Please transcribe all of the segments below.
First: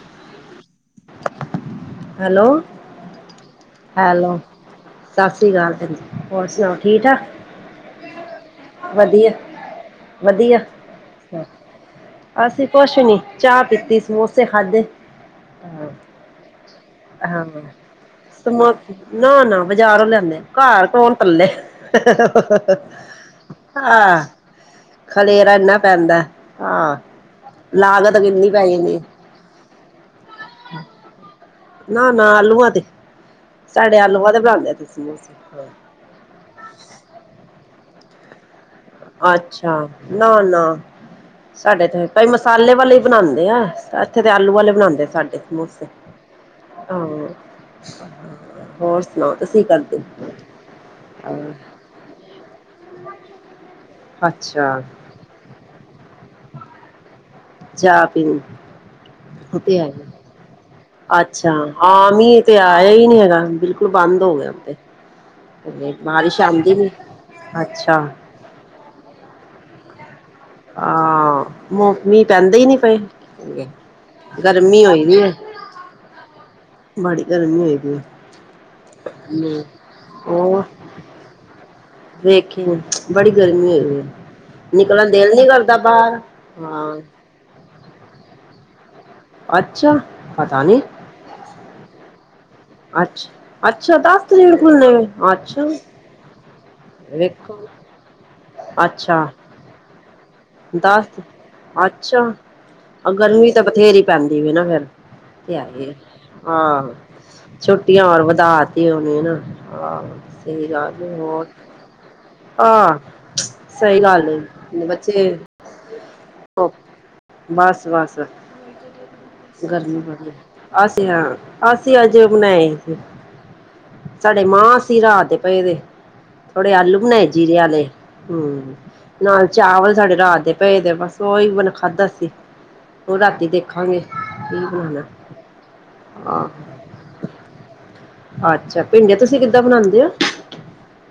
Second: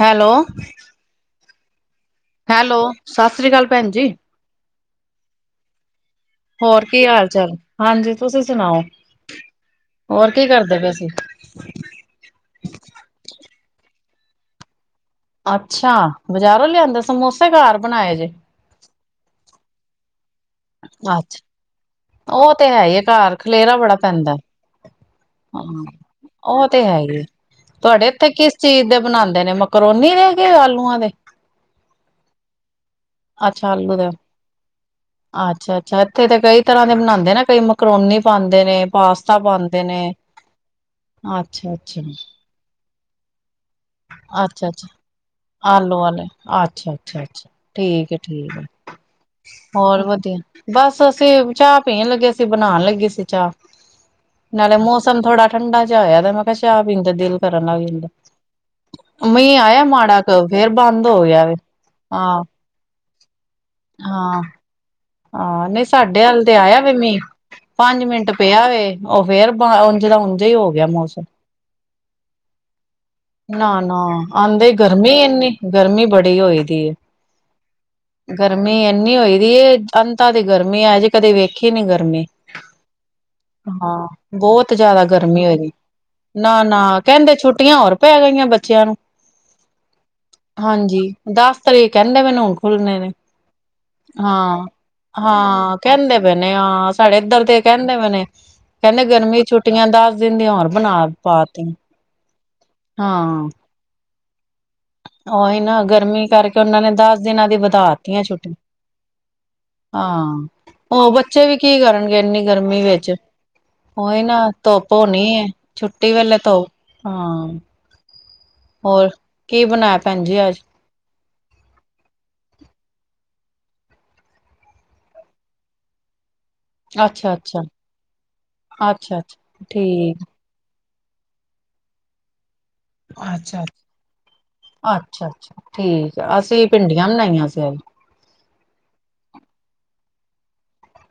Hello hello ਸਤਿ ਸ੍ਰੀ ਅਕਾਲ ਭੈਣ ਜੀ ਹੈਲੋ ਸਤਿ ਸ਼੍ਰੀ ਅਕਾਲ ਭੈ ਹੋਰ ਕੀ ਹਾਲ ਚਾਲ ਹਾਂਜੀ ਤੁਸੀਂ ਸੁਣਾਓ ਵਧੀਆ ਹੋਰ ਕੀ ਵਧੀਆ ਕਰਦੇ ਪਏ ਸੀ ਅਸੀਂ ਕੁੱਛ ਨੀ ਚਾਹ ਪੀਤੇ ਸਮੋਸੇ ਖਾਧੇ ਅੱਛਾ ਬਜ਼ਾਰੋਂ ਲਿਆਂਦਾ ਸੀ ਹਾਂ ਨਾ ਨਾ ਬਜ਼ਾਰੋਂ ਲਿਆਦੇ ਘਰ ਕੌਣ ਕੱਲੇ ਅੱਛਾ ਉਹ ਤੇ ਹੈ ਹੀ ਘਰ ਖਲੇਰਾ ਬੜਾ ਹਾਂ। ਪੈਂਦਾ ਖਲੇਰਾ ਇੰਨਾ ਹਾਂ ਪੈਂਦਾ ਹੈ। ਉਹ ਤੇ ਹੈ ਹੀ ਤੁਹਾਡੇ ਇੱਥੇ ਕਿਸ ਚੀਜ਼ ਦੇ ਬਣਾਉਂਦੇ ਨੇ ਮਕਰੋਨੀ ਦੇਗੇ ਆਲੂਆਂ ਦੇ? ਨਾ-ਨਾ ਆਲੂਆਂ ਤੇ ਅੱਛਾ ਆਲੂ ਸਾਡੇ ਦੇ ਆਲੂਆਂ ਤੇ ਬਲਾਉਦੇਸੀ ਅੱਛਾ ਅੱਛਾ ਇੱਥੇ ਤੇ ਕਈ ਤਰ੍ਹਾਂ ਦੇ ਬਨਾਉਂਦੇ ਨਾ ਕਈ ਮਕਰੋਨੀ ਪਾਉਂਦੇ ਨੇ ਪਾਸਤਾ ਅੱਛਾ ਪਾਉਂਦੇ ਨੇ ਨਾ-ਨਾ ਅੱਛਾ ਸਾਡੇ ਤੇ ਭਾਈ ਮਸਾਲੇ ਵਾਲੇ ਹੀ ਬਣਾਉਂਦੇ ਆ। ਇੱਥੇ ਤੇ ਆਲੂ ਵਾਲੇ ਅੱਛਾ-ਅੱਛਾ ਬਣਾਉਂਦੇ ਸਾਡੇ ਸਮੋਸੇ ਆਲੋ ਆਲੇ ਹਾਂ ਅੱਛਾ-ਅੱਛਾ ਠੀਕ ਹੈ ਠੀਕ। ਹੋਰ ਸੁਣਾਓ ਤੁਸੀਂ ਕਰਦੇ ਹੋਰ ਵਧੀਆ ਬਸ ਅਸੀਂ ਚਾਹ ਪੀਣ ਲੱਗੇ ਸੀ ਬਣਾਉਣ ਲੱਗੀ ਸੀ ਚਾਹ। ਨਾਲੇ ਅੱਛਾ ਮੌਸਮ ਥੋੜਾ ਠੰਡਾ ਚ ਆਇਆ ਤੇ ਮੈਂ ਕਿਹਾ ਚਾਹ ਪੀਂਦਾ ਦਿਲ ਕਰਨ ਲੱਗ ਚਾਹ ਜਾਂਦਾ ਪੀਣੀ ਉਹ ਮੀਂਹ ਤੇ ਆਇਆ ਹੈ ਮਾੜਾ ਕੁ ਫੇਰ ਬੰਦ ਹੋ ਗਿਆ ਅੱਛਾ ਵੇ ਹਾਂ ਮੀਂਹ ਇਹ ਤੇ ਆਇਆ ਹੀ ਨਹੀਂ ਹੈਗਾ। ਬਿਲਕੁਲ ਬੰਦ ਹੋ ਗਿਆ ਉੱਤੇ ਆਹ ਨਹੀਂ ਸਾਡੇ ਹੱਲ ਤੇ ਆਇਆ ਵੇ ਮ ਅੱਛਾ ਪੰਜ ਮਿੰਟ ਪਿਆ ਵੇ ਉਹ ਫਿਰ ਜਿਹੜਾ ਉਦਾ ਹੀ ਹੋ ਗਿਆ ਮੌਸਮ। ਹਾਂ ਮ ਮੀਂਹ ਪੈਂਦੇ ਹੀ ਨੀ ਪਏ ਨਾ-ਨਾ ਆਉਂਦੇ ਹੋਈ ਗਰਮੀ ਦੀ ਹੈ ਇਨੀ ਗਰਮੀ ਬੜੀ ਹੋ ਦੀ।। ਬੜੀ ਗਰਮੀ ਹੋਈ ਦੀ ਗਰਮੀ ਇੰਨੀ ਹੋਈ ਦੀ ਹੈ ਅੰਤਾ ਦੀ ਹੋਰ ਗਰਮੀ ਆਜ ਕਦੇ ਵੇਖੀ ਨੀ ਗਰਮੀ। ਵੇਖੀ ਬੜੀ ਗਰਮੀ ਹੋਈ ਹਾਂ ਦੀ ਹੈ ਬਹੁਤ ਜ਼ਿਆਦਾ ਨਿਕਲਣ ਦਿਲ ਗਰਮੀ ਨੀ ਹੋਈ ਕਰਦਾ ਬਾਹਰ ਨਾ-ਨਾ ਹਾਂ ਕਹਿੰਦੇ। ਛੁੱਟੀ ਛੁੱਟੀਆਂ ਹੋਰ ਪੈ ਗਈਆਂ ਬੱਚਿਆਂ ਨੂੰ। ਅੱਛਾ ਪਤਾ ਨੀ ਹਾਂਜੀ ਦੱਸ ਤਰੀਕ ਕਹਿੰਦੇ ਮੈਨੂੰ ਖੁੱਲਣੇ ਨੇ ਅੱਛਾ ਅੱਛਾ ਦਸ ਤਰੀਕ ਨੂੰ ਹਾਂ ਖੁੱਲਣੇ ਨੇ ਅੱਛਾ ਹਾਂ ਕਹਿੰਦੇ ਮੈਨੂੰ ਣੇ ਹਾਂ ਸਾਡੇ ਇੱਧਰ ਦੇ ਵੇਖੋ ਕਹਿੰਦੇ ਮ ਨੇ ਕਹਿੰਦੇ ਅੱਛਾ ਗਰਮੀ ਛੁੱਟੀਆਂ ਦਸ ਦਿਨ ਦੀ ਹੋਰ ਬਣਾ ਦਸ ਪਾ ਤ ਅੱਛਾ ਗਰਮੀ ਤਾਂ ਬਥੇਰੀ ਪੈਂਦੀ ਹੈ ਨਾ ਫਿਰ। ਤੇ ਉਹੀ ਆ ਨਾ ਗਰਮੀ ਕਰਕੇ ਉਹਨਾਂ ਨੇ ਆਹ ਦਸ ਦਿਨਾਂ ਦੀ ਛੁੱਟੀਆਂ ਹੋਰ ਵਧਾਤੀਆਂ ਵਧਾ ਛੁੱਟੀਆਂ ਤੇ ਉਹਨ ਨਾ। ਹਾਂ ਸੀ ਰਾਜ ਉਹ ਬੱਚੇ ਹੋਰ ਵੀ ਕੀ ਕਰਨਗੇ ਇੰਨੀ ਗਰਮੀ ਆਹ ਵਿੱਚ। ਸਹੀ ਉਹੀ ਗੱਲ ਨਾ ਏ ਧੁੱਪ ਹੋਣੀ ਬੱਚੇ ਹੈ ਛੁੱਟੀ ਵੇਲੇ ਧੁੱਪ ਹਾਂ। ਬਸ ਬਸ ਹੋਰ। ਕੀ ਬਣਾਇਆ ਗਰਮੀ ਭੈਣ ਬੜੀ ਜੀ ਅੱਜ ਅਸੀ ਹਾਂ। ਅਸੀਂ ਅੱਜ ਬਣਾਏ ਸੀ-ਸੀ ਸਾਡੇ ਮਾਂ ਅਸੀ ਰਾਤ ਦੇ ਪਏ ਦੇ ਥੋੜੇ ਆਲੂ ਬਣਾਏ ਜੀਰੇ ਅੱਛਾ-ਅੱਛਾ, ਵਾਲੇ ਹਮ ਅੱਛਾ-ਅੱਛਾ ਨਾਲ ਚਾਵਲ ਸਾਡੇ ਠੀਕ। ਰਾਤ ਦੇ ਪਏ ਦੇ ਸੋਈਵਨ ਖਾਧਾ ਸੀ ਉਹ ਰਾਤੀ ਦੇਖਾਂਗੇ। ਬਣਾਣਾ ਅੱਛਾ-ਅੱਛਾ ਠੀਕ ਆ ਅਸੀਂ ਆਹ ਭਿੰਡੀਆਂ ਬਣਾਈਆਂ ਸੀ। ਅੱਛਾ ਭਿੰਡੀਆਂ ਤੁਸੀਂ ਕਿੱਦਾਂ ਬਣਾਉਦੇ ਹੋ।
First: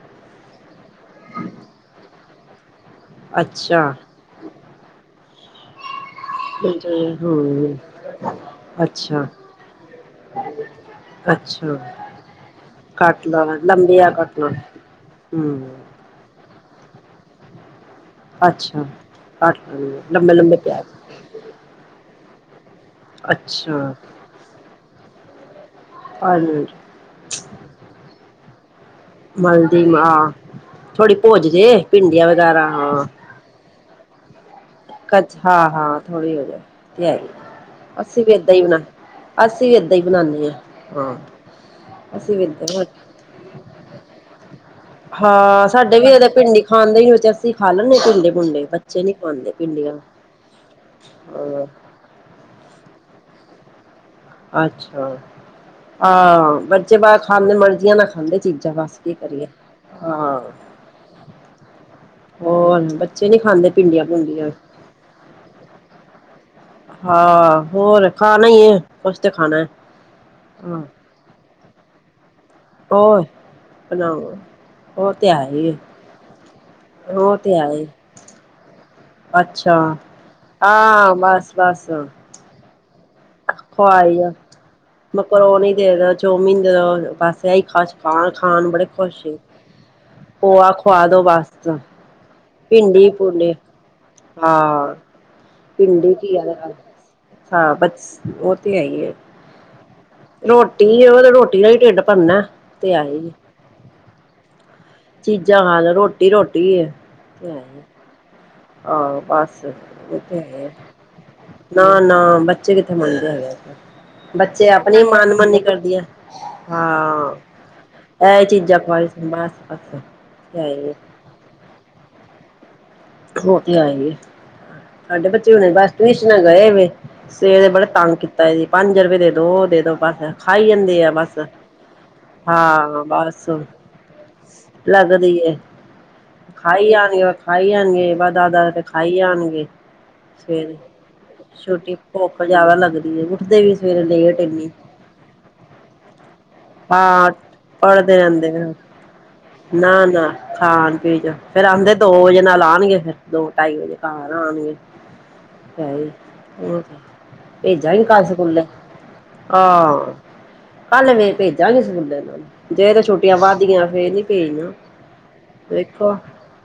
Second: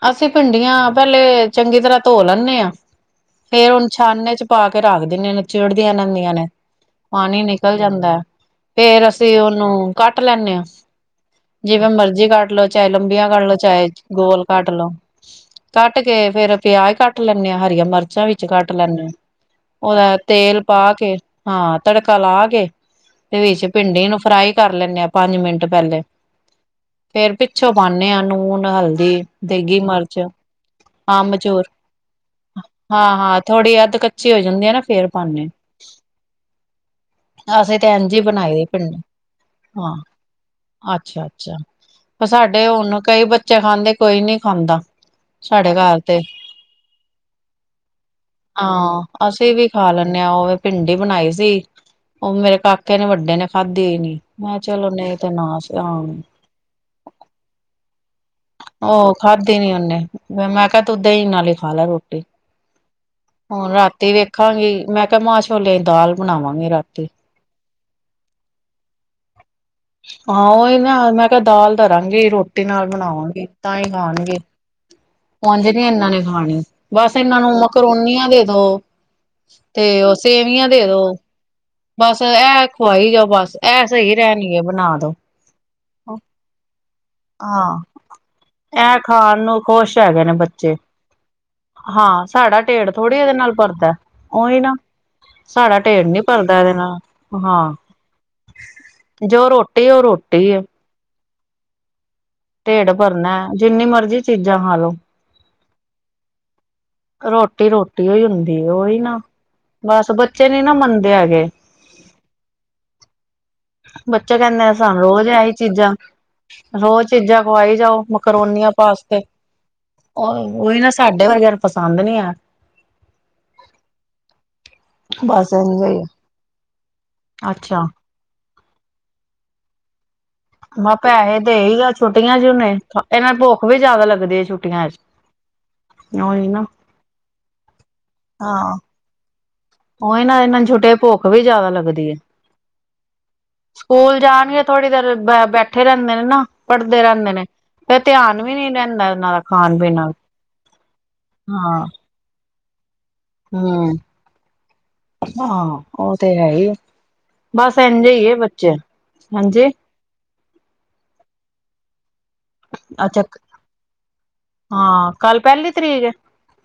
ਅਸੀਂ ਭਿੰਡੀਆਂ ਪਹਿਲੇ ਚੰਗੀ ਤਰ੍ਹਾਂ ਧੋ ਲੈਂਦੇ ਹਾਂ। ਫੇਰ ਅੱਛਾ ਹੁਣ ਛਾਨੇ ਚ ਪਾ ਕੇ ਰੱਖ ਦਿੰਨ [unintelligible] ਚਿੜਦੀ ਇਹਨਾਂ ਨ ਨੇ ਪਾਣੀ ਨਿਕਲ ਹੂੰ ਜਾਂਦਾ ਫੇਰ ਅੱਛਾ ਅਸੀਂ ਉਹਨੂੰ ਕੱਟ ਲੈਂਦੇ ਹਾਂ। ਅੱਛਾ ਜਿਵੇਂ ਮਰਜੀ ਕੱਟ ਲਓ ਚਾਹੇ ਕੱਟ ਲੰਬੀਆਂ ਕੱਢ ਲਾ ਲ ਲੋ ਚਾਹੇ ਲੰਬੀਆਂ ਗੋਲ। ਕੱਟਣਾ ਕੱਟ ਲਓ ਹੂੰ ਕੱਟ ਕੇ ਫੇਰ ਪਿਆਜ ਕੱਟ ਲੈਂਦੇ ਹਾਂ ਹਰੀਆਂ ਮਿਰਚਾਂ ਮਚਾਂ ਵਿੱਚ ਕੱਟ ਅੱਛਾ ਲੈਂਦੇ ਹ। ਕੱਟ ਲੈਣੀਆਂ ਉਹਦਾ ਲੰਬੇ ਲੰਬੇ ਤੇਲ ਪਾ ਪਿਆਜ ਕੇ ਹਾਂ ਤੜਕਾ ਲਾ ਕੇ ਤੇ ਵਿੱਚ ਅੱਛਾ ਭਿੰਡੀ ਨੂੰ ਫਰਾਈ ਕਰ ਲੈਂਨ ਆਾਂ ਪੰਜ ਮਿੰਟ ਪਹਿਲੇ ਪੰਜ ਮਿੰਟ ਫੇਰ ਪਿੱਛੋਂ ਪਾਉਦੇ ਹਾਂ ਨੂਨ ਹਲਦੀ। ਦੇਗੀ ਮਲਦੀ ਮਿਰਚ ਮਾਂ ਥੋੜੀ ਆਮ ਭੁੱਜ ਮਚੂਰ ਜੇ ਭਿੰਡੀਆਂ ਵਗੈਰਾ ਹਾਂ ਹਾਂ ਥੋੜ੍ਹੀ ਅਧ। ਕੱਚੇ ਹੋ ਜਾਂਦੇ ਹੈ ਨਾ। ਫੇਰ ਪਾਨੇ ਹਾਂ ਹਾਂ ਥੋੜੀ ਹੋ ਜਾ ਤੇ ਹੈ ਅਸੀਂ ਤੇ ਇੰਝ ਈ ਅੱਸੀ ਬਣਾਈ ਏਦਾਂ ਹੀ ਦੀ ਬਣਾ ਭਿੰਡੀ ਅਸੀਂ ਵੀ ਹਾਂ ਏਦਾਂ ਹੀ ਬਣਾਉਾਨਦੇ ਹਾਂ। ਅੱਛਾ-ਅੱਛਾ ਅਸੀਂ ਵੀ ਸਾਡੇ ਏਦਾਂ ਹੁਣ ਕਈ ਬੱਚੇ ਖਾਂਦੇ। ਕੋਈ ਨੀ ਖਾਂਦਾ। ਹਾਂ ਘਰ ਸਾਡੇ ਤੇ ਵੀ ਭਿੰਡੀ ਖਾਂਦੇ ਹੀ ਹੋ ਅਸੀਂ ਖਾ ਲੈਂਦੇ ਹ ਭਿੰਡੇ ਭੂੰਡੇ ਬੱਚੇ ਨੀ ਖਾਂਦੇ ਭਿੰਡੀਆਂ ਨੂੰ। ਉਹ ਭਿੰਡੀ ਬਣਾਈ ਸੀ ਉਹ ਮੇਰੇ ਕਾਕੇ ਨੇ ਵੱਡੇ ਨੇ ਖਾਧੀ ਨ। ਅੱਛਾ ਹਾਂ ਬੱਚੇ ਬਾਹਰ ਖਾਂਦੇ ਮਰਜ਼ੀਆਂ ਨਾ ਖਾਂਦੇ ਚੀਜ਼ਾਂ। ਬਸ ਕੀ ਉਹ ਕਰੀਏ ਖਾਧੀ ਨੀ ਉਹਨੇ ਹਾਂ ਮੈਂ ਕਿਹਾ ਤੂੰ ਦਹੀਂ ਨਾਲ ਹੀ ਖਾ ਲੈ ਰੋਟੀ। ਹੋਰ ਬੱਚੇ ਨੀ ਖਾਂਦੇ ਹੁਣ ਭਿੰਡੀਆਂ ਰਾਤੀ ਭੁੰਡੀਆਂ ਵੇਖਾਂਗੀ ਮੈਂ ਕਿਹਾ ਮਾਂ ਛੋਲਿਆਂ ਦੀ ਦਾਲ ਬਣਾਵਾਂਗੀ ਰਾਤੀ ਹਾਂ ਹੋਰ ਖਾਣਾ ਹੀ ਹੈ ਕੁਛ ਤੇ ਖਾਣਾ ਹੈ। ਉਹੀ ਹਾਂ ਨਾ ਮੈਂ ਕਿਹਾ ਦਾਲ ਤਰਾਂਗੀ ਰੋਟੀ। ਰੋਟੀ ਨਾਲ ਹੋਰ ਬਣਾਵਾਂਗੇ ਤਾਂ ਹੀ ਬਣਾਓ ਖਾਣਗੇ। ਉਹ ਤੇ ਹੈ ਉਂਝ ਹੀ ਨਹੀ ਇਹਨਾਂ ਨੇ ਖਾਣੀ ਬਸ ਉਹ ਇਹਨਾਂ ਨੂੰ ਤੇ ਹੈ ਹੀ ਮਕਰੋਨੀਆਂ ਦੇ ਦੋ ਅੱਛਾ ਤੇ ਉਹ ਸੇਵੀਆਂ ਦੇ ਦੋ ਹਾਂ ਬਸ ਬਸ ਇਹ ਖੁਵਾਈ ਜਾੳ ਬਸ ਇਹ ਸਹੀ ਖਵਾਈ ਰਹਿਣਗੇ ਬਣਾ ਦੋ ਮਕਰੋਨੀ ਦੇਦੋ ਚੋਵਮਿਨ ਦੇਦੋ। ਬਸ ਇਹੀ ਖਾਸ਼ ਹਾਂ ਖਣ ਖਣ ਬੜੇ ਇਹ ਖੁਸ਼ ਖਾਣ ਨੂੰ ਖੁਸ਼ ਹੈਗੇ ਨੇ ਖੋਆ ਬੱਚੇ ਖਵਾਦੋ ਬਸ। ਹਾਂ ਸਾਡਾ ਢੇਡ ਭਿੰਡੀ ਥੋੜ੍ਹੀ ਇਹਦੇ ਭੂਨ ਨਾਲ ਭਰਦਾ ਉਹੀ ਨਾ ਹਾਂ। ਸਾਡਾ ਢੇਡ ਪਿੰਡੀ ਨੀ ਭਰਦਾ ਇਹਦੇ ਨਾਲ ਕੀਆ ਹਾਂ ਬਸ ਉਹ ਤੇ ਹੈ ਹੀ ਆ। ਜੋ ਰੋਟੀ ਉਹ ਰੋਟੀ ਏ ਰੋਟੀ ਉਹ ਤੇ ਰੋਟੀ ਨਾਲ ਹੀ ਢਿੱਡ ਭਰਨਾ ਢੇਡ ਤੇ ਹੈ ਹੀ ਭਰਨਾ ਜਿੰਨੀ ਮਰਜ਼ੀ ਚੀਜ਼ਾਂ ਖਾਾਲੋ। ਚੀਜ਼ਾਂ ਖਾਲੋ ਰੋਟੀ ਰੋਟੀ ਹੀ ਹੈ। ਰੋਟੀ ਰੋਟੀ ਹੀ ਹੁੰਦੀ ਉਹੀ ਨਾ ਆਹੋ ਬਸ ਬਸ ਇ ਤਾਂ ਬੱਚੇ ਨੀ ਹੈ ਆ। ਨਾ ਮੰਨਦੇ ਹੈਗੇ ਨਾ ਨਾ ਬੱਚੇ ਕਿੱਥੇ ਮੰਨਦੇ ਹੈਗੇ। ਬੱਚੇ ਕਹਿੰਦੇ ਸਾਨੂੰ ਆਪਣੀ ਰੋਜ਼ ਇਹੀ ਮਾਨਮਨੀ ਚੀਜ਼ਾਂ ਕਰਦੇ ਆ ਰੋਜ਼ ਹਾਂ ਚੀਜ਼ਾਂ ਖਵਾਈ ਜਾਓ ਇਹ ਚੀ ਮਕਰੋਨੀਆਂ ਪੀਜ਼ਾ ਪਾਸਤੇ ਉਹੀ ਨਾ ਸਾਡੇ ਵਰਗੈ ਨੂੰ ਪਸੰਦ ਨਹੀਂ ਆ। ਹੋ ਤੇ ਆਏਂਗੇ। ਸਾਡੇ ਬੱਚੇ ਹੁਣੇ ਇੰਝ ਬਸ ਹੀ ਟਿਉਸ਼ਨ ਗਏ ਵੇ ਆ ਸਵੇਰ ਦਾ ਅੱਛਾ ਬੜਾ ਤੰਗ ਕੀਤਾ ਜੀ ਪੰਜ ਰੁਪਏ ਦੇ ਦੋ ਉਹ ਦੇ ਦੋ ਖਾਈ ਮੈਂ ਜਾਂਦੇ ਆ ਬਸ ਪੈਸੇ ਦੇ ਹੀ ਆ ਛੁੱਟੀਆਂ ਚ ਨੇ ਹਾਂ ਇਹਨਾਂ ਬਸ ਭੁੱਖ ਵੀ ਜਿਆਦਾ ਲੱਗਦੀ ਹੈ ਛੁੱਟੀਆਂ ਚ ਲੱਗਦੀ। ਉਹੀ ਨਾ ਖਾਈ ਜਾਂਣਗੇ ਖਾਈ ਜਾਂਣਗੇ ਬਸ ਦੱਸ ਦੱਸ ਹਾਂ ਰੁਪੲਏ ਖਾਈ ਜਾਂਣਗੇ। ਉਹੀ ਨਾ ਇਹਨਾਂ ਨੂੰ ਸਵੇਰੇ ਛੁੱਟੀਆਂ ਭੁੱਖ ਵੀ ਜਿਆਦਾ ਛੁੱਟੀ ਲੱਗਦੀ ਹੈ ਭੁੱਖ ਜਿਆਦਾ ਲੱਗਦੀ ਹੈ ਉੱਠਦੇ ਵੀ ਸਵੇਰੇ ਸਕੂਲ ਲੇਟ ਜਾਣਗੇ ਇੰਨੀ ਥੋੜ੍ਹੀ ਦੇਰ ਬੈਠੇ ਰਹਿੰਦੇ ਨੇ ਨਾ ਪੜ੍ਹਦੇ ਹਾਂ ਰਹਿੰਦੇ ਨੇ। ਫਿਰ ਪੜ੍ਹਦੇ ਧਿਆਨ ਰਹਿੰਦੇ ਵੀ ਨੀ ਆ ਰਹਿੰਦਾ ਇਹਨਾਂ ਦਾ ਖਾਣ ਪੀਣ ਨਾ ਨਾਲ ਨਾ ਖਾਣ ਫੇਰ ਹਾਂ ਆਂਦੇ ਦੋ ਵਜੇ ਨਾਲ ਆਣਗੇ ਫਿਰ। ਦੋ ਢਾਈ ਵਜੇ ਹਮ ਘਰ ਆਉਣਗੇ। ਆਹ ਉਹ ਤੇ ਹੈ ਹੀ ਬਸ ਭੇਜਾਂ ਹੀ ਇੰਝ ਕੱਲ ਹੈ ਸਕੂਲੇ ਬੱਚੇ ਹਾਂਜੀ ਹਾਂ। ਕੱਲ ਫੇਰ, ਭੇਜਾਂਗੇ ਸਕੂਲੇ, ਇਹਨਾ ਨੂੰ। ਜੇ ਤਾਂ ਅੱਛਾ ਛੁੱਟੀਆਂ ਵੱਧਗੀਆਂ ਫੇਰ ਨਹੀ। ਹਾਂ ਕੱਲ ਪਹਿਲੀ ਤਰੀਕ ਹੈ ਵੇਖੋ,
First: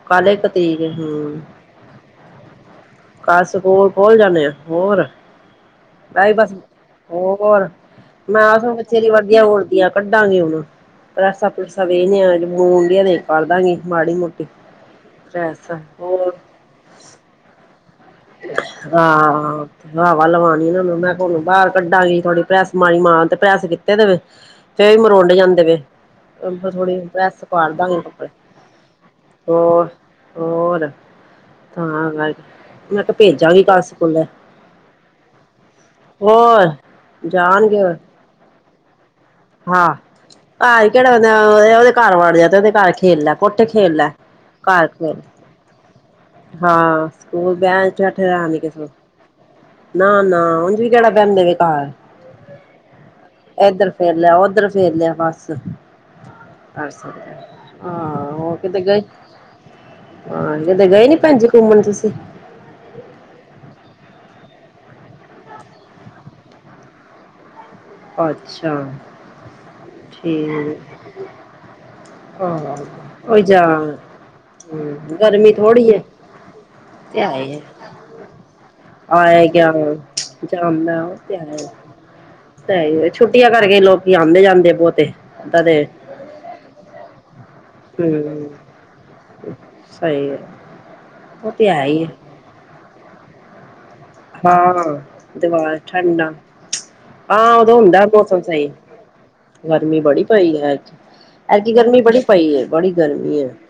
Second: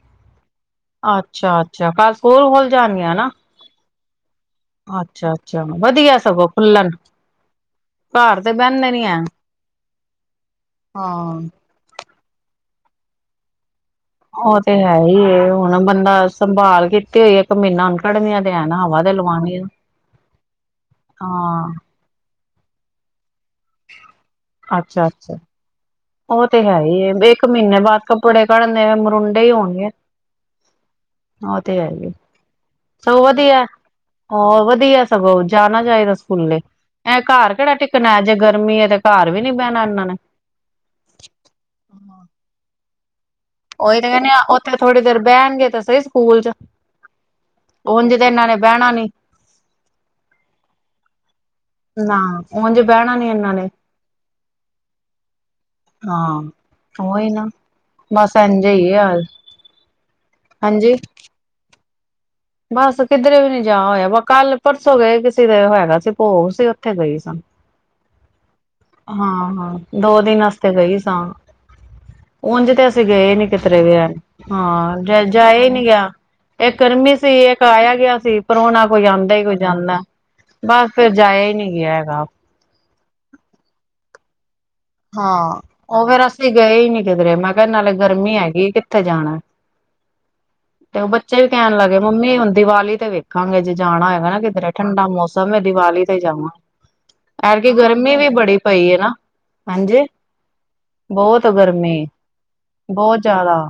ਕਾਲੇ ਕਤੀ। ਹੂੰ। ਅੱਛਾ ਅੱਛਾ ਕੱਲ ਸਕੂਲ ਖੁੱਲ ਜਾਣਗੀਆਂ ਨਾ ਕਰ ਸਕੂਲ ਖੋਲ ਜਾਂਨੇ ਆ। ਹੋਰ। ਅੱਛਾ ਅੱਛਾ ਵਧੀਆ ਬਾਈ ਸਗੋਂ ਬਸ। ਖੁੱਲਣ ਹੋਰ। ਘਰ ਮੈਂ, ਤੇ ਆਪ ਬਹਿੰਦੇ ਬੱਚਿਆਂ ਨੀ ਦੀਆਂ ਹੈ ਵਰਦੀਆਂ- ਵੁਰਦੀਆਂ ਕੱਢਾਂਗੇ ਹੁਣ। ਹਾਂ ਪ੍ਰੈਸਾਂ- ਪ੍ਰੂਸਾਂ ਵੀ। [unintelligible] ਉਹ ਤੇ, ਹੈ, ਹੀ, ਹੈ। ਹੁਣ ਬੰਦਾ ਸੰਭਾਲ ਕੇ ਕਿੱਥੇ ਇੱਕ ਮਹੀਨਾ। ਕੱਢਣੀਆਂ ਤੇ ਹੈ ਨਾ ਹਵਾ ਹਾ। ਤੇ ਲਵਾਉਣੀ ਆ। ਹਵਾ ਲਵਾਣੀ ਨਾ। ਮੈਂ ਤਾਂ, ਹੂੰਨ ਬਾਹਰ ਹਾਂ ਕੱਢਾਂਗੀ। ਪ੍ਰੈਸ ਮਾਣੀ ਮਾਰ, ਤੇ ਪ੍ਰੈਸ ਕੀਤੇ ਵੇ ਤੇ ਫੇਰ, ਅੱਛਾ ਮਰੋਡ ਅੱਛਾ ਜਾਂਦੇ ਵੇ। ਉਹ ਕਲ ਤੇ ਫੇਰ, ਹੈ ਥੋੜੀ ਹੀ ਜੀ ਏ, ਪ੍ਰੈੱਸ ਇੱਕ ਮਹੀਨੇ ਕਰਦਾਗੇ ਬਾਅਦ ਕੱਪੜੇ। ਕੱਢਣ ਦੇ ਮਰੁੰਡੇ ਹੀ ਹੋਣਗੇ ਹੋਰ? ਹੋਰ ਉਹ ਤੇ ਹੈ ਹੀ ਮੈਂ ਕਿਹਾ ਸਗੋਂ ਵਧੀਆ ਭੇਜਾਂਗੀ ਹੈ। ਕੱਲ ਸਕੂਲੇ ਵਧੀਆ ਸਗੋਂ, ਜਾਣਾ ਚਾਹੀਦਾ ਸਕੂਲੇ। ਹੋਰ ਐਂ, ਘਰ ਕਿਹੜਾ, ਜਾਣਗੇ ਟਿੱਕਣਾ ਜੇ, ਗਰਮੀ ਹੈ। ਤੇ ਘਰ ਵੀ, ਨੀ ਬਹਿਣਾ ਹਾਂ ਇਹਨਾਂ ਨੇ। ਘਰ ਕਿਹੜਾ, ਉਹਦੇ ਘਰ ਵੜ ਜਾ, ਤੇ ਉਹਦੇ ਘਰ ਖੇਲ ਲਾ। ਕੋਠੇ ਖੇਲ ਉਹੀ ਲੈ, ਤੇ ਕਹਿੰਦੇ ਆ ਉੱਥੇ ਘਰ ਥੋੜੀ ਖੇਲ। ਦੇਰ ਬਹਿਣਗੇ ਤਾਂ ਸਹੀ ਸਕੂਲ ਚ ਹਾਂ, ਸਕੂਲ। ਵਿਆਹ, ਉਝ ਚੱਠ ਤੇ ਹਾਰ ਆ ਇਹਨਾਂ ਨੇ ਨੀ ਕਿਸੇ ਨੂੰ। ਬਹਿਣਾ ਨਾ- ਨਾ, ਉਝ ਵੀ ਕਿਹੜਾ, ਬੈਂਦੇ ਨੇ ਘਰ, ਨਾ ਉਝ ਬਹਿਣਾ ਨੀ ਇਹਨਾਂ ਨੇ ਇਧਰ ਫਿਰ ਲਿਆ। ਇੱਧਰ, ਫੇਰ ਲਿਆ ਬਸ। ਹਾਂ। ਅਸ, ਉਹੀ ਨਾ ਹਾਂ। ਬਸ ਔ ਇੰਝ ਕਿਤੇ ਹੀ ਗਏ। ਆ ਹੋਰ, ਕਿਤੇ ਹਾਂਜੀ ਗਏ ਨੀ, ਭੈਣ ਜੀ ਘੁੰਮਣ ਤੁਸੀਂ। ਬਸ, ਕਿੱਧਰੇ ਵੀ, ਨੀ ਜਾ ਹੋਇਆ। ਵਾ ਕੱਲ। ਪਰਸੋਂ ਗਏ ਕਿਸੇ ਦੇ, ਹੈਗਾ ਸੀ। ਭੋਗ ਸੀ। ਉੱਥੇ ਗਈ ਸਾ। ਅੱਛਾ ਹਾਂ, ਹਾਂ। ਦੋ ਦਿਨ ਵਾਸਤੇ ਗਈ ਠੀਕ ਸਾਂ। ਉਝ ਹਾਂ ਤੇ ਅਸੀਂ ਗਏ ਉਹ ਨੀ ਜਾ ਕਿਤਰੇ ਵੀ। ਹਾਂ, ਹਮ ਗਰਮੀ ਜਾਏ ਹੀ ਨਹੀਂ ਥੋੜ੍ਹੀ ਹੈ ਗਿਆ। ਇਕ ਗਰਮੀ ਤੇ ਸੀ। ਆਏ ਇੱਕ ਆਇਆ ਗਿਆ ਸੀ। ਪਰੁਣਾ ਕੋਈ ਆਉਂਦਾ ਹੈ। ਆਇਆ ਕੋਈ ਗਿਆ ਜਾਂਦਾ ਹੈ। ਬਸ ਫੇਰ, ਜਾਇਆ ਹੀ, ਨਹੀਂ ਗਿਆ ਹੈਗਾ। ਉ ਤੇ, ਹੈ, ਹੀ, ਹੈ। ਛੁੱਟੀਆਂ ਕਰਕੇ ਲੋਕੀ ਆਉਂਦੇ ਜਾਂਦੇ। ਬਹੁਤੇ ਹਾਂ। ਏਦਾਂ ਦੇ ਉਹ ਫੇਰ, ਅਸੀਂ ਗਏ ਹੀ ਨੀ, ਕਿਧਰੇ। ਮੈਂ। ਫੇਰ ਨਾਲੇ, ਗਰਮੀ ਹਮ ਹੈਗੀ, ਕਿੱਥੇ ਜਾਣਾ ਏ। ਸਹੀ ਹੈ ਤੇ, ਉਹ ਬੱਚੇ ਵੀ ਤੇ ਕਹਿਣ ਹੈ ਲੱਗੇ। ਹੀ ਹੈ ਮੰਮੀ ਹੁਣ ਦੀਵਾਲੀ ਦੇ, ਵਿ- ਜਾਣਾ, ਹੈਗਾ ਨਾ ਕਿੱਧਰੇ। ਹਾਂ ਠੰਡਾ ਮੌਸਮ ਹੈ। ਦੀਵਾਰ ਦੀਵਾਲੀ ਤੇ ਠੰਡਾ ਜਾਵਾਂਗੇ। ਹਾਂ ਐਰ ਕਿ, ਉਦੋਂ ਹੁੰਦਾ ਗਰਮੀ ਵੀ, ਮੌਸਮ ਬੜੀ ਸਹੀ ਪਈ ਹੈ, ਨਾ। ਗਰਮੀ ਹਾਂਜੀ। ਬੜੀ ਪਈ ਹੈ ਐਤਕੀ ਬਹੁਤ ਐਤਕੀ ਗਰਮੀ, ਬੜੀ ਪਈ ਹੈ ਬੜੀ ਬਹੁਤ ਗਰਮੀ ਹੈ ਜ਼ਿਆਦਾ।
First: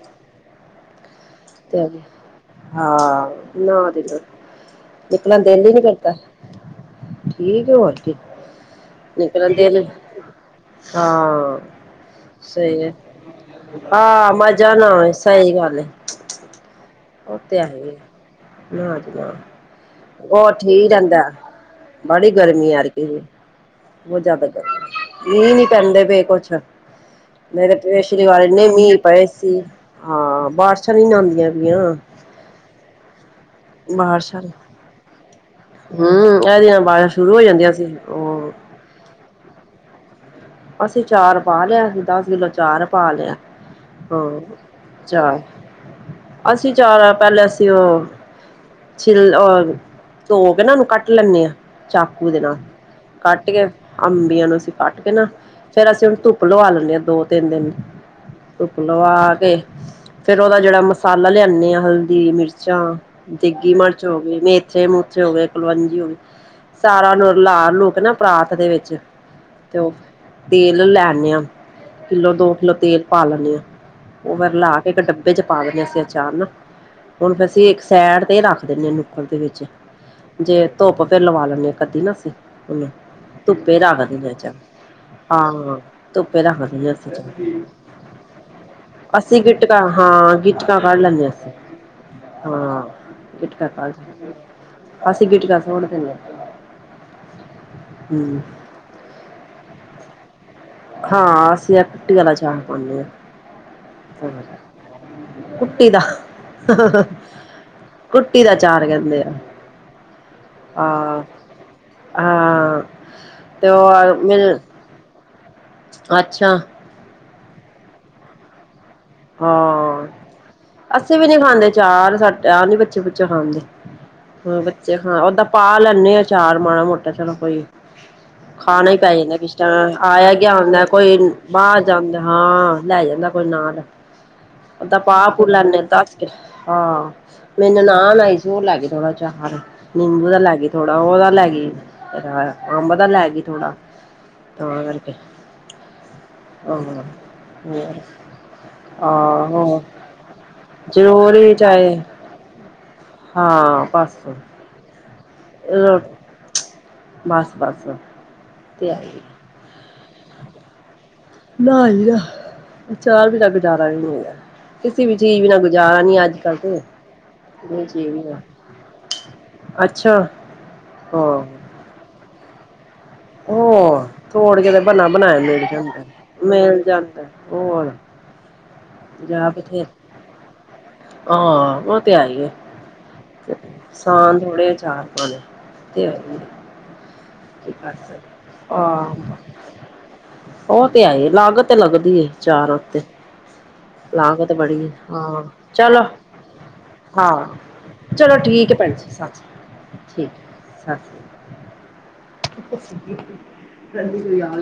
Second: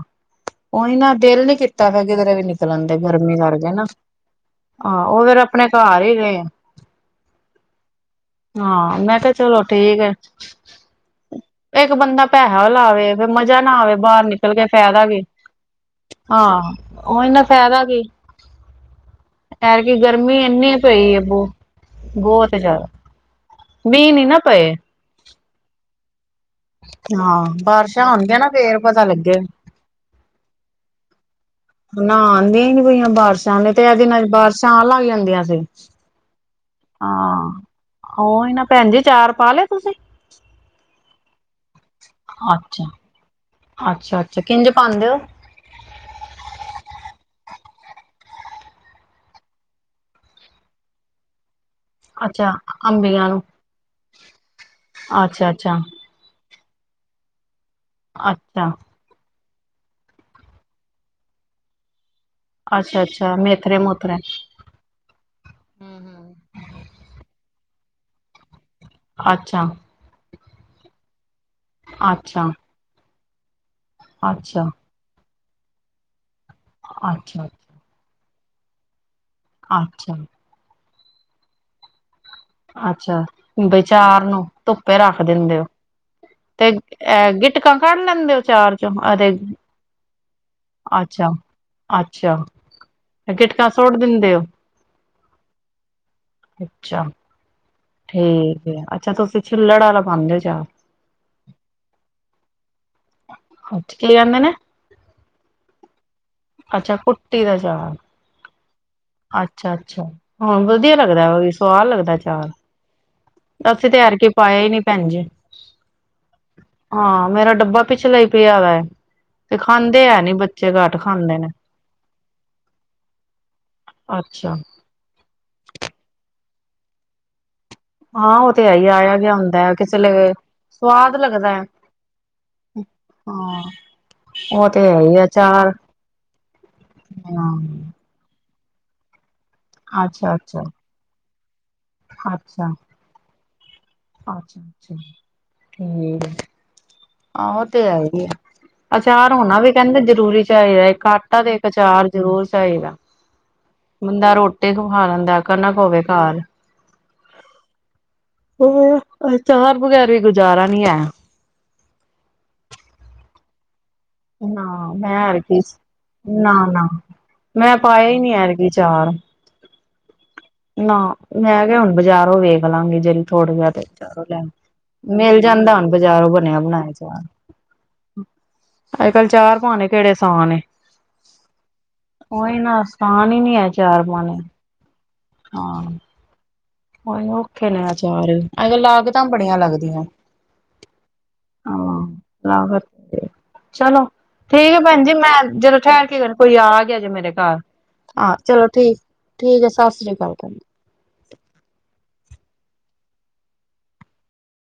ਉਹੀ ਨਾ, ਦਿਲ ਨੀ ਤੇ ਕੀਤਾ। ਫੇਰ, ਕਿਧਰੇ ਵੀ ਨਿਕਲਣ ਦੇ, ਹਾਂ ਗਰਮੀ ਕਰ ਕੇ, ਨਾ। ਤੇ ਉਹ, ਫੇਰ, ਨਿਕਲਣ ਆਪਣੇ ਦਿਲ ਨੀ ਘਰ ਕਰਦਾ ਹੀ ਰਏ। ਠੀਕ ਹੈ ਹੋਰ ਕੀ ਹਾਂ। ਮੈਂ, ਕਿਹਾ ਨਿਕਲਣ ਚਲੋ, ਦਿਲ ਠੀਕ ਏ। ਹਾਂ ਇੱਕ ਬੰਦਾ ਪੈਸਾ ਸਹੀ ਹੈ ਲਾਵੇ, ਫੇਰ ਮਜ਼ਾ ਨਾ ਆਵੇ, ਬਾਹਰ ਨਿਕਲ ਕੇ, ਫੈਦਾ ਕੀ। ਹੱਲੇ। ਹਾਂ, ਉਹ ਇਨਾ ਫਾਇਦਾ ਕੀ। ਨਾ ਜੀ ਨਾ ਦੁਪਹਿਰ ਦੀ, ਗਰਮੀ ਉਹ ਇੰਨੀ ਠੀਕ ਪਈ ਹੈ। ਰਹਿੰਦਾ ਬੋ- ਬੜੀ ਗਰਮੀ ਹੈ। ਐਤ ਕਿ ਵੀ, ਮੀਂਹ ਬਹੁਤ ਨੀ ਨਾ ਜਿਆਦਾ ਪਏ ਗਰਮੀ, ਮੀਂਹ ਨੀ ਪੈਂਦੇ ਪਏ। ਕੁਛ। ਹਾਂ ਮੇਰੇ, ਬਾਰਿਸ਼ਾਂ ਪਿਛਲੀ ਆਉਣਗੀਆਂ ਵਾਰ ਨਾ ਇੰਨੇ ਫੇਰ ਮੀਂਹ, ਪਤਾ ਪਏ ਲੱਗੇ ਸੀ। ਹਾਂ, ਬਾਰਿਸ਼ਾਂ ਨੀ, ਨਾ ਉਂਦੀਆਂ ਪਈਆਂ। ਨਾ, ਆਂਦੀਆਂੀ ਹੀ, ਨੀ ਪਈਆਂ ਬਰਸ਼। ਤੇ ਇਹ ਦਿਨਾ ਤੋ, ਬਾਰਿਸ਼ਾਂ ਆਨ ਲੱਗ ਜਾਂਦੀਆਂ ਜੇ। ਹਮ ਇਹਦੇ ਨਾਲ ਬਾਰਿਸ਼ਾਂ ਸ਼ੁਰੂ ਹੋ ਹਾਂ, ਜਾਂਦੀਆਂ ਸੀ ਉਹ। ਭੈਣ ਜੀ, ਚਾਰ ਪਾ, ਲਿਆ ਤੁਸੀਂ? ਅਸੀਂ, ਚਾਰ। ਪਾ ਲਿਆ ਸੀ। ਦਸ ਕਿੱਲੋ, ਅੱਛਾ ਚਾਰ ਪਾ ਲਿਆ। ਅੱਛਾ ਅੱਛਾ ਹੂੰ, ਕਿੰਝ ਪਾਉਂਦੇ ਹੋ ਚਾਰ। ਅਸੀਂ ਚਾਰ, ਪਹਿਲੇ ਅਸੀਂ ਉਹ। ਛਿੱਿਲ ਅਹ ਧੋ ਕੇ ਨਾ, ਉਹਨੂੰ ਕੱਟ ਲੈਂਦੇ ਹਾਂ। ਚਾਕੂ ਦੇ ਅੱਛਾ ਨਾਲ ਅੰਬੀਆਂ ਨੂੰ ਕੱਟ ਕੇ ਅੰਬੀਆਂ ਨੂੰ ਅਸੀਂ ਕੱਟ ਕੇ ਨਾ ਅੱਛਾ ਅੱਛਾ ਫੇਰ ਅਸੀਂ ਹੁਣ ਧੁੱਪ ਲਵਾ ਲੈਣੇ ਆਾਂ ਦੋ ਤਿੰਨ ਦਿਨ ਅੱਛਾ, ਧੁੱਪ ਲਵਾ ਕੇ ਫੇਰ ਉਹਦਾ ਜਿਹੜਾ ਮਸਾਲਾ ਲਿਆਨਦੇ ਹ ਹ ਦੀ ਮਿਰਚਾਂ ਅੱਛਾ, ਅੱਛਾ ਡਿੱਗੀ ਮੇਥਰੇ ਮਿਰਚ ਮੁਥਰੇ ਹੋ ਗਈ ਮੇਥੇ ਮੂਥੇ ਹੋ ਗਏ ਕੁਲਵੰਜੀ ਹੋ ਗਈ ਸਾਰਾ ਨੂੰ ਲ ਲੋਕ ਨਾ ਪਰਾਤ ਦੇ ਵਿੱਚ ਅੱਛਾ, ਤੇ ਉਹ ਤੇਲ ਲੈਨ ਆ ਕਿੱਲੋ ਅੱਛਾ, ਦੋ ਕਿੱਲੋ ਤੇਲ ਪਾ ਲੈਦੇ ਆਾਂ ਉਹ ਫਿਰ ਅੱਛਾ, ਲਾ ਕੇ ਡੱਬ ਚ ਪਾ ਦਨਦੇ ਹ ਅਸੀਂ ਅਚਾਰ ਨਾ ਹੁਣ ਫਿਰ ਅੱਛਾ, ਅਸੀਂ ਸੈਡ ਤੇ ਰੱਖ ਦਿੰਦੇ ਹਾਂਨੂੰ ਦੇ ਵਿੱਚ ਅੱਛਾ, ਜੇ ਧੁੱਪ ਫੇਰ ਲਵਾ ਲੈਂਣੇ ਆ ਕਦੀ ਨਾ ਅਸੀਂ ਅੱਛਾ ਧੁੱਪੇ ਬਈ ਰਗ ਚਾਰ ਦਦੇ ਨੂੰ ਚੱਲ ਧੁੱਪੇ ਰੱਖ ਦਿੰਦੇ ਹੋ ਹਾਂ ਧੁੱਪੇ ਤੇ ਰੱਖਦੇ ਅੱ ਅ ਗਿਟਕਾਂ ਕੱਢ ਲੈਂਦੇ ਹੋ ਚਾਰ ਚੋਂ ਅਤੇ ਅੱਸੀ ਕਿਟਕਾ ਹਾਂ ਹਾਂ ਗੀਤਕਾਂ ਕੱਢ ਅੱਛਾ ਲੈਂਦੇੇਸੀਂ ਅੱਛਾ ਤੇ ਗਿਟਕਾਂ ਸੋੜ ਕੱਢ ਦਿੰਦੇ ਹੋ ਅਸੀਂ ਗੀਟ ਕਸੋੜਦੇ ਨੇ ਅੱਛਾ ਠੀਕ ਆ ਅੱਛਾ ਤੁਸੀਂ ਛਿੱਲੜਾ ਲਗਾਉਂਦੇ ਹੋ ਯਾਰ ਹਾਂ ਅਸੀਂ ਇਹ ਕੁਟੀ ਵਾਲਾ ਚਾਹ ਪਾਉਦੇ ਹ ਅੱਛਾ ਕੀ ਕਹਿੰਦੇ ਨੇ ਕੁੱਟੀ ਦਾ ਅੱਛਾ ਕੁੱਟੀ ਦਾ ਚਾਾਲ ਕੁੱਟੀ ਦਾ ਚਾਰ ਕਹਿੰਦੇ ਆ ਅੱਛਾ ਅੱਛਾ ਹੁਣ ਵਧੀਆ ਹਾਂ ਲੱਗਦਾ ਵਾ ਵੀ ਸਵਾਦ ਲੱਗਦਾ ਚਾਰ ਅ। ਹਾਂ ਤੇ ਉਹ ਮੇਰੇ ਅੱਛਾ। ਮੇਰਾ ਟੱਬਰ ਪਿਛਲੇ ਈ ਪਿਆ ਵੈ। ਹਾਂ। ਅਸੀਂ ਵੀ ਨੀ ਖਾਂਦੇ ਚਾਰ ਸੱਟ ਆਪ ਨੀ ਬੱਚੇ ਬੁੱਚੇ ਖਾਂਦੇ। ਅੱਛਾ ਹ ਬੱਚੇ ਖਾ ਓਦਾਂ ਪਾ ਲੈਂਣੀ ਆ ਚਾਰ ਮਾੜਾ ਮੋਟਾ ਚਲੋ ਕੋਈ। ਹਾਂ ਉਹ ਤੇ ਹੈ ਹੀ ਖਾਣਾ ਈ ਪੈ ਆਇਆ ਗਿਆ ਯੰਦਾ ਕਿਸ ਹੁੰਦਾ ਹੈ ਟੇਮ ਕਿਸੇ ਵੇਲੇ ਆਇਆ ਗਿਆ ਹੁੰਦਾ ਸਵਾਦ ਕੋਈ ਲੱਗਦਾ ਹੈ ਬਾਹਰ ਜਾਂਦਾ ਹਾਂ। ਲੈ ਯੰਦਾ ਕੋਈ ਹਾਂ ਨਾਲ। ਉਹ ਤੇ ਓ ਤਾਂ ਹੈ ਪਾ ਹੀ ਪੂ ਅਚਾਰ ਲੈਂਦੇ ਦੱਸ ਕੇ ਹਾਂ। ਹਾਂ ਮੇਈ ਨਨਾਣ ਆਈ ਸੀ ਉਹ ਲੇਗੀ ਥੋੜਾ ਜਾ। ਚਾਰ ਨਿੰਬੂ ਅੱਛਾ ਦਾ ਲੈ ਅੱਛਾ ਗੀ ਥੋੜਾ ਉਹਦਾ ਲੈ ਗੀ ਓਦਾ ਅੰਬਰ ਦਾ ਲੇਗੀ ਥੋੜਾ। ਆਛਾ - ਤਾਂ ਅੱਛਾ ਕਰਕੇ ਠੀਕ ਏ। ਹਾਂ, ਆ ਉ ਤੈ ਹੈ ਹੋਰ ਈ ਏ। ਅਚਾਰ ਹੋਣਾ ਵੀ ਆਹੋ ਕਹਿੰਦੇ ਜ਼ਰੂਰੀ ਚਾਹੀਦਾ। ਇੱਕ ਆਟਾ ਜ਼ਰੂਰੀ ਤੇ ਇੱਕ ਚਾਹੇ ਅਚਾਰ ਜ਼ਰੂਰ ਚਾਹੀਦਾ। ਹਾਂ ਬਸ ਬੰਦਾ ਰੋਟੀ ਖ ਖਾ ਲੈਂਦਾ ਕਨਕ ਹੋਵੇ ਘਰ। ਬਸ-ਬਸ। ਉਹ ਅਚਾਰ ਬਗੈਰ ਵੀ ਗੁਜ਼ਾਰਾ ਨੀ ਹੈ। ਨਾਈ ਆ ਅਚਾਰ ਬਿਨਾਂ ਗੁਜ਼ਾਰ ਵੀ ਨੀ ਹੈਗਾ। ਨਾ ਕਿਸੀ ਵੀ ਮੈਂ ਚੀਜ਼ ਵੀਨਾ ਐਰਕੀ ਗੁਜ਼ਾਰਾ ਨੀ ਅੱਜ ਕੱਲ ਤੇ। ਨਾ-ਨਾ ਮੈਂ ਹਾਂਜੀ ਪਾਇਆ ਇਹ ਈ ਵੀ ਨੀ ਆ। ਐਰਕੀ ਅਚਾਰ। ਅੱਛਾ। ਨਾ ਹਾਂ ਮੈਂ ਕਿਆ ਹੁਣ ਬਾਜ਼ਾਰੋ ਵੇਖ ਲਾਂਗੇ। ਥੋੜਾ ਜਿਆ ਤੇ ਉਹ ਲੈਣ। ਤੋੜ ਕੇ ਤੇ ਬਣਾ ਬਣਾਇਆ ਮੇਲ ਮਿਲ ਜਾਂਦਾ ਹੁਣ ਬਜ਼ਾਰੋਂ ਬਣਿਆ ਮਿਲ ਬਣਾਏ ਚਾਰ। ਜਾਂਦਾ ਹੋਰ ਅੱਜ ਕੱਲ ਚਾਰ ਪਾਣੇ ਕੇੜੇ ਸਾਨ ਏ। ਆ। ਓ ਤੇ ਹੈ ਈ ਏ ਉਹੀ ਨਾ ਆਸਾਨ ਈ ਨੀ ਐ ਅਚਾਰ ਪਾਣੇ ਸਾਨ ਥੋੜ੍ਹੇ ਅਚਾਰ। ਤੇ ਹੈ ਈ ਏ। ਓਇ ਔਖੇ ਨੇ ਆਚਾਰ ਅਜ ਕੱਲ ਆਹ ਲਾਗਤਾਂ ਬੜੀਆਂ ਲੱਗਦੀਆਂ। ਉਹ ਤੇ ਹੈ ਈ ਏ ਲਾਗਤ ਤੇ ਹਾਂ ਲੱਗਦੀ ਏ ਚਾਰ ਉਤੇ। ਲਾਗਤ ਚਲੋ ਲਾਗਤ ਠੀਕ ਬੜੀ ਐ ਏ। ਭੈਣ ਜੀ ਮੈਂ ਜਦੋਂ ਚਲੋ ਠਹਿਰ ਕੇ ਕੋਈ ਆ ਗਿਆ ਜੇ ਮੇਰੇ ਹਾਂ। ਘਰ ਚਲੋ ਹਾਂ ਠੀਕ ਹੈ ਭੈਣ ਜੀ ਸਸ ਠੀਕ ਐ ਸਤਿ ਸ੍ਰੀ ਠੀਕ ਅਕਾਲ ਭੈਣ ਏ ਸਸ ਸ਼੍ਰੀ ਕਾ। ਕਹਿੰਦੀ ਕੋਈ ਯਾਦ